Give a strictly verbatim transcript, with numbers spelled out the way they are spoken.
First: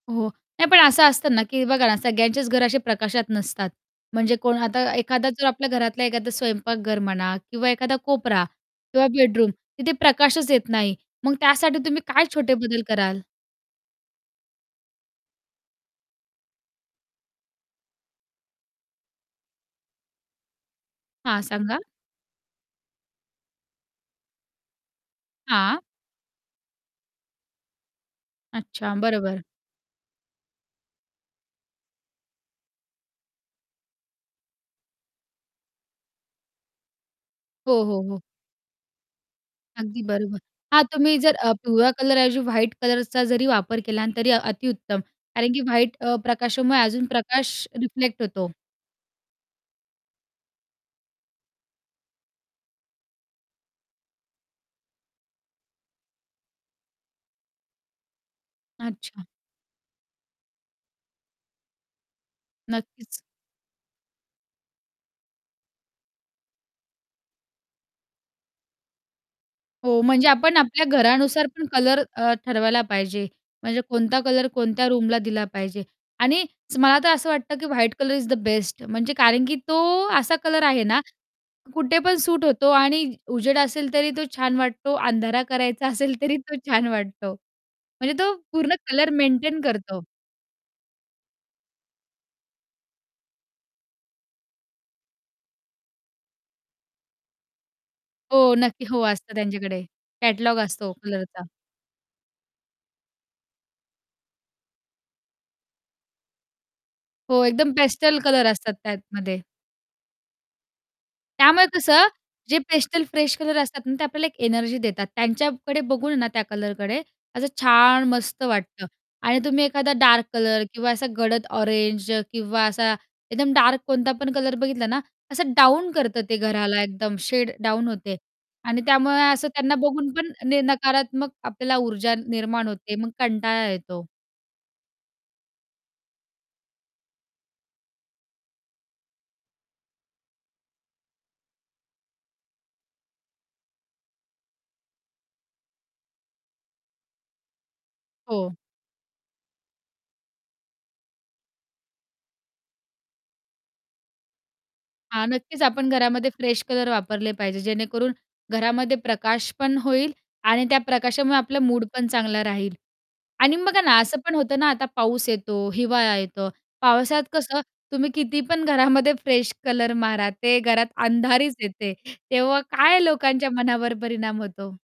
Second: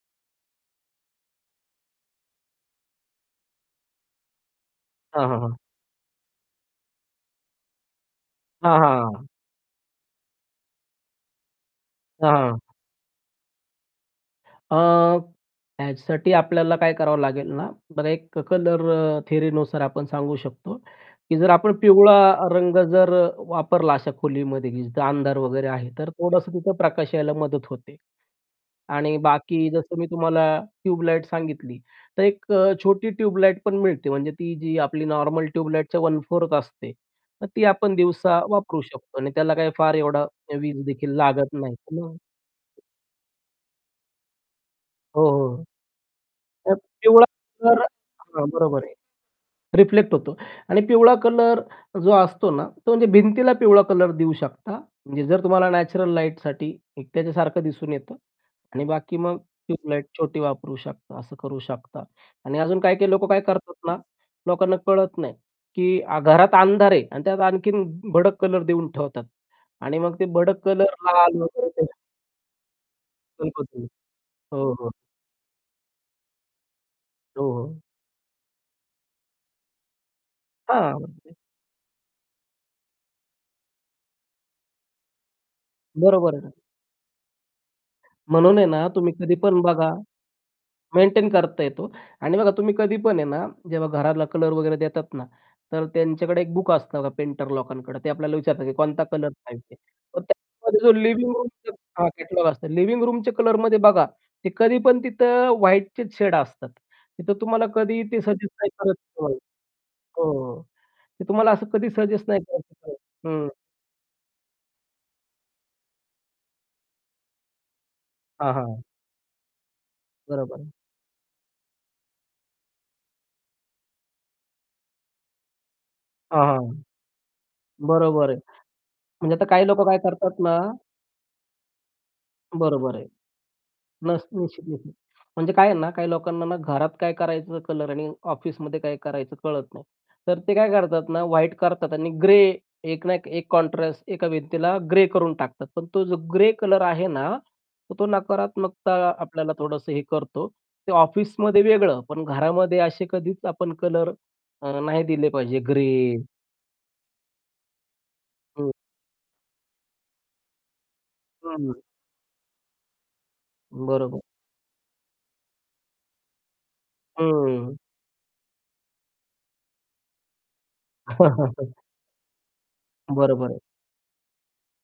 हो. नाही, पण असं असतं ना, की बघा ना, सगळ्यांचेच घर असे प्रकाशात नसतात. म्हणजे कोण आता हां, एखादा हां, जर हां. आपल्या घरातला एखादा स्वयंपाकघर म्हणा किंवा एखादा कोपरा हां, हां, किंवा हां, हां. बेडरूम, तिथे प्रकाशच येत नाही. मग त्यासाठी तुम्ही काय हां, छोटे हां. बदल कराल? अ, ह्याच्यासाठी आपल्याला काय करावं लागेल ना, बरं. एक कलर थियरीनुसार आपण सांगू शक तो, की हां, जर आपण सांगा. पिवळा रंग जर, अ, वापरला अशा खोलीमध्ये, की जिथं अंधार वगैरे हां. आहे, तर थोडंसं तिथं प्रकाश यायला मदत होते. अच्छा, आणि बरोबर. बाकी जसं मी तुम्हाला ट्यूब लाइट सांगितली, तर एक अ, छोटी ट्यूब लाइट पण मिळते. म्हणजे ती जी आपली नॉर्मल ट्यूब लाइटच्या वन फोर्थ असते. तर ती हो, आपण हो, हो. दिवसा वापरू शकतो. आणि त्याला काही फार अगदी एवढी बरोबर. हां, वीजदेखील तुम्ही अ, जर लागत नाही. पिवळा कलरऐवजी व्हाईट [unintelligible] कलरचा जरी वापर केला, तरी अतिउत्तम. हो, कारण की हो. व्हाईट, अ, तर प्रकाशामुळे अजून तेवढा प्रकाश जर रिफ्लेक्ट हां, होतो. बरोबर आहे. रिफ्लेक्ट होतो. आणि पिवळा कलर जो असतो ना, तो म्हणजे भिंतीला पिवळा कलर देऊ शकता. म्हणजे जर तुम्हाला नॅचरल लाईटसाठी एकट्यासारखं दिसून येतं आणि बाकी अच्छा. मग ट्यूब लाइट छोटी वापरू शकता, असं करू शकता. आणि अजून काही-काही नक्कीच. लोक काय करतात ना, लोकांना कळत नाही, की घरात अंधार आहे आणि त्यात आणखीन भडक कलर देऊन ठेवतात. आणि हो. मग ते म्हणजे आपण भडक आपल्या कलर लाल घरानुसार पण वगैरे ते कलर, अ, ठरवायला पाहिजे. म्हणजे [unintelligible] कोणता कलर हो, कोणत्या हो. रूमला दिला पाहिजे. आणि मला तर असं हो, वाटतं, की हो. White colour is the best, म्हणजे कारण की तो असा कलर आहे हां. ना, [unintelligible] कुठे पण सूट होतो आणि उजेड असेल तरी तो छान वाटतो, अंधारा करायचा असेल बरोबर तरी आहे ना. तो छान वाटतो. म्हणजे तो म्हणून आहे पूर्ण ना, कलर तुम्ही कधी मेंटेन पण बघा करतो. मेंटेन करता येतो. आणि बघा, तुम्ही कधी पण आहे ना, जेव्हा घराला कलर वगैरे देतात ना, तर त्यांच्याकडे एक बुक असतं पेंटर लोकांकडं. ते आपल्याला हो, विचारतात, की नक्की. हो, "कोणता कलर असतं पाहिजे." त्यांच्याकडे तर कलरचा कॅटलॉग त्याच्यामध्ये असतो जो लिव्हिंग कलरचा. रूम हां, कॅटलॉग असतो. लिव्हिंग रूमचे कलरमध्ये बघा, ते कधी पण तिथं व्हाईटचेच शेड असतात. तिथं हो, तुम्हाला एकदम कधीही पेस्टल ते कलर सजेस्ट नाही असतात करत. [unintelligible] हो, त्यातमध्ये. हो. ते तुम्हाला त्यामुळे असं कधी कसं सजेस्ट नाही जे करत [unintelligible] पेस्टल फ्रेश हं. कलर असतात ना, ते आपल्याला एक एनर्जी देतात. त्यांच्याकडे बघून ना, त्या कलरकडे असं छान, मस्त हां, हां. वाटतं. आणि तुम्ही एखादा डार्क बरोबर कलर आहे. किंवा असा गडद ऑरेंज किंवा असा एकदम डार्क कोणता पण कलर बघितला ना, असं डाऊन करतं. ते हां, हां, घराला एकदम शेड डाऊन होते बरोबर आहे. आणि त्यामुळे म्हणजे आता असं काही त्यांना लोकं काय बघून पण करतात ना न नकारात्मक आपल्याला ऊर्जा ने निर्माण बरोबर होते. आहे. मग कंटाळा येतो. [unintelligible] म्हणजे काय आहे ना, काही लोकांना ना घरात काय करायचं कलर आणि ऑफिसमध्ये काय करायचं कळत नाही. तर ते काय करतात ना, व्हाईट करतात आणि ग्रे, एक ना एक एक कॉन्ट्रास्ट एका भिंतीला ग्रे करून टाकतात. पण तो जो ग्रे कलर आहे ना, तर तो हो. नकारात्मकता आपल्याला थोडंसं हे करतो. ते ऑफिसमध्ये वेगळं, पण घरामध्ये असे कधीच आपण कलर अ, नाही हां, दिले पाहिजे. नक्कीच. आपण ग्रे घरामध्ये फ्रेश कलर वापरले पाहिजे, जेणेकरून हं. घरामध्ये प्रकाश पण होईल आणि त्या प्रकाशामुळे हं, आपलं हं. मूड पण चांगलं राहील. आणि बघा ना, असं बरोबर. पण होतं ना, आता पाऊस येतो, हिवाळा येतो. पावसात कसं, हम्म. तुम्ही किती पण घरामध्ये फ्रेश कलर मारा, ते घरात अंधारीच येते. तेव्हा काय बरं, लोकांच्या बरं. मनावर परिणाम होतो?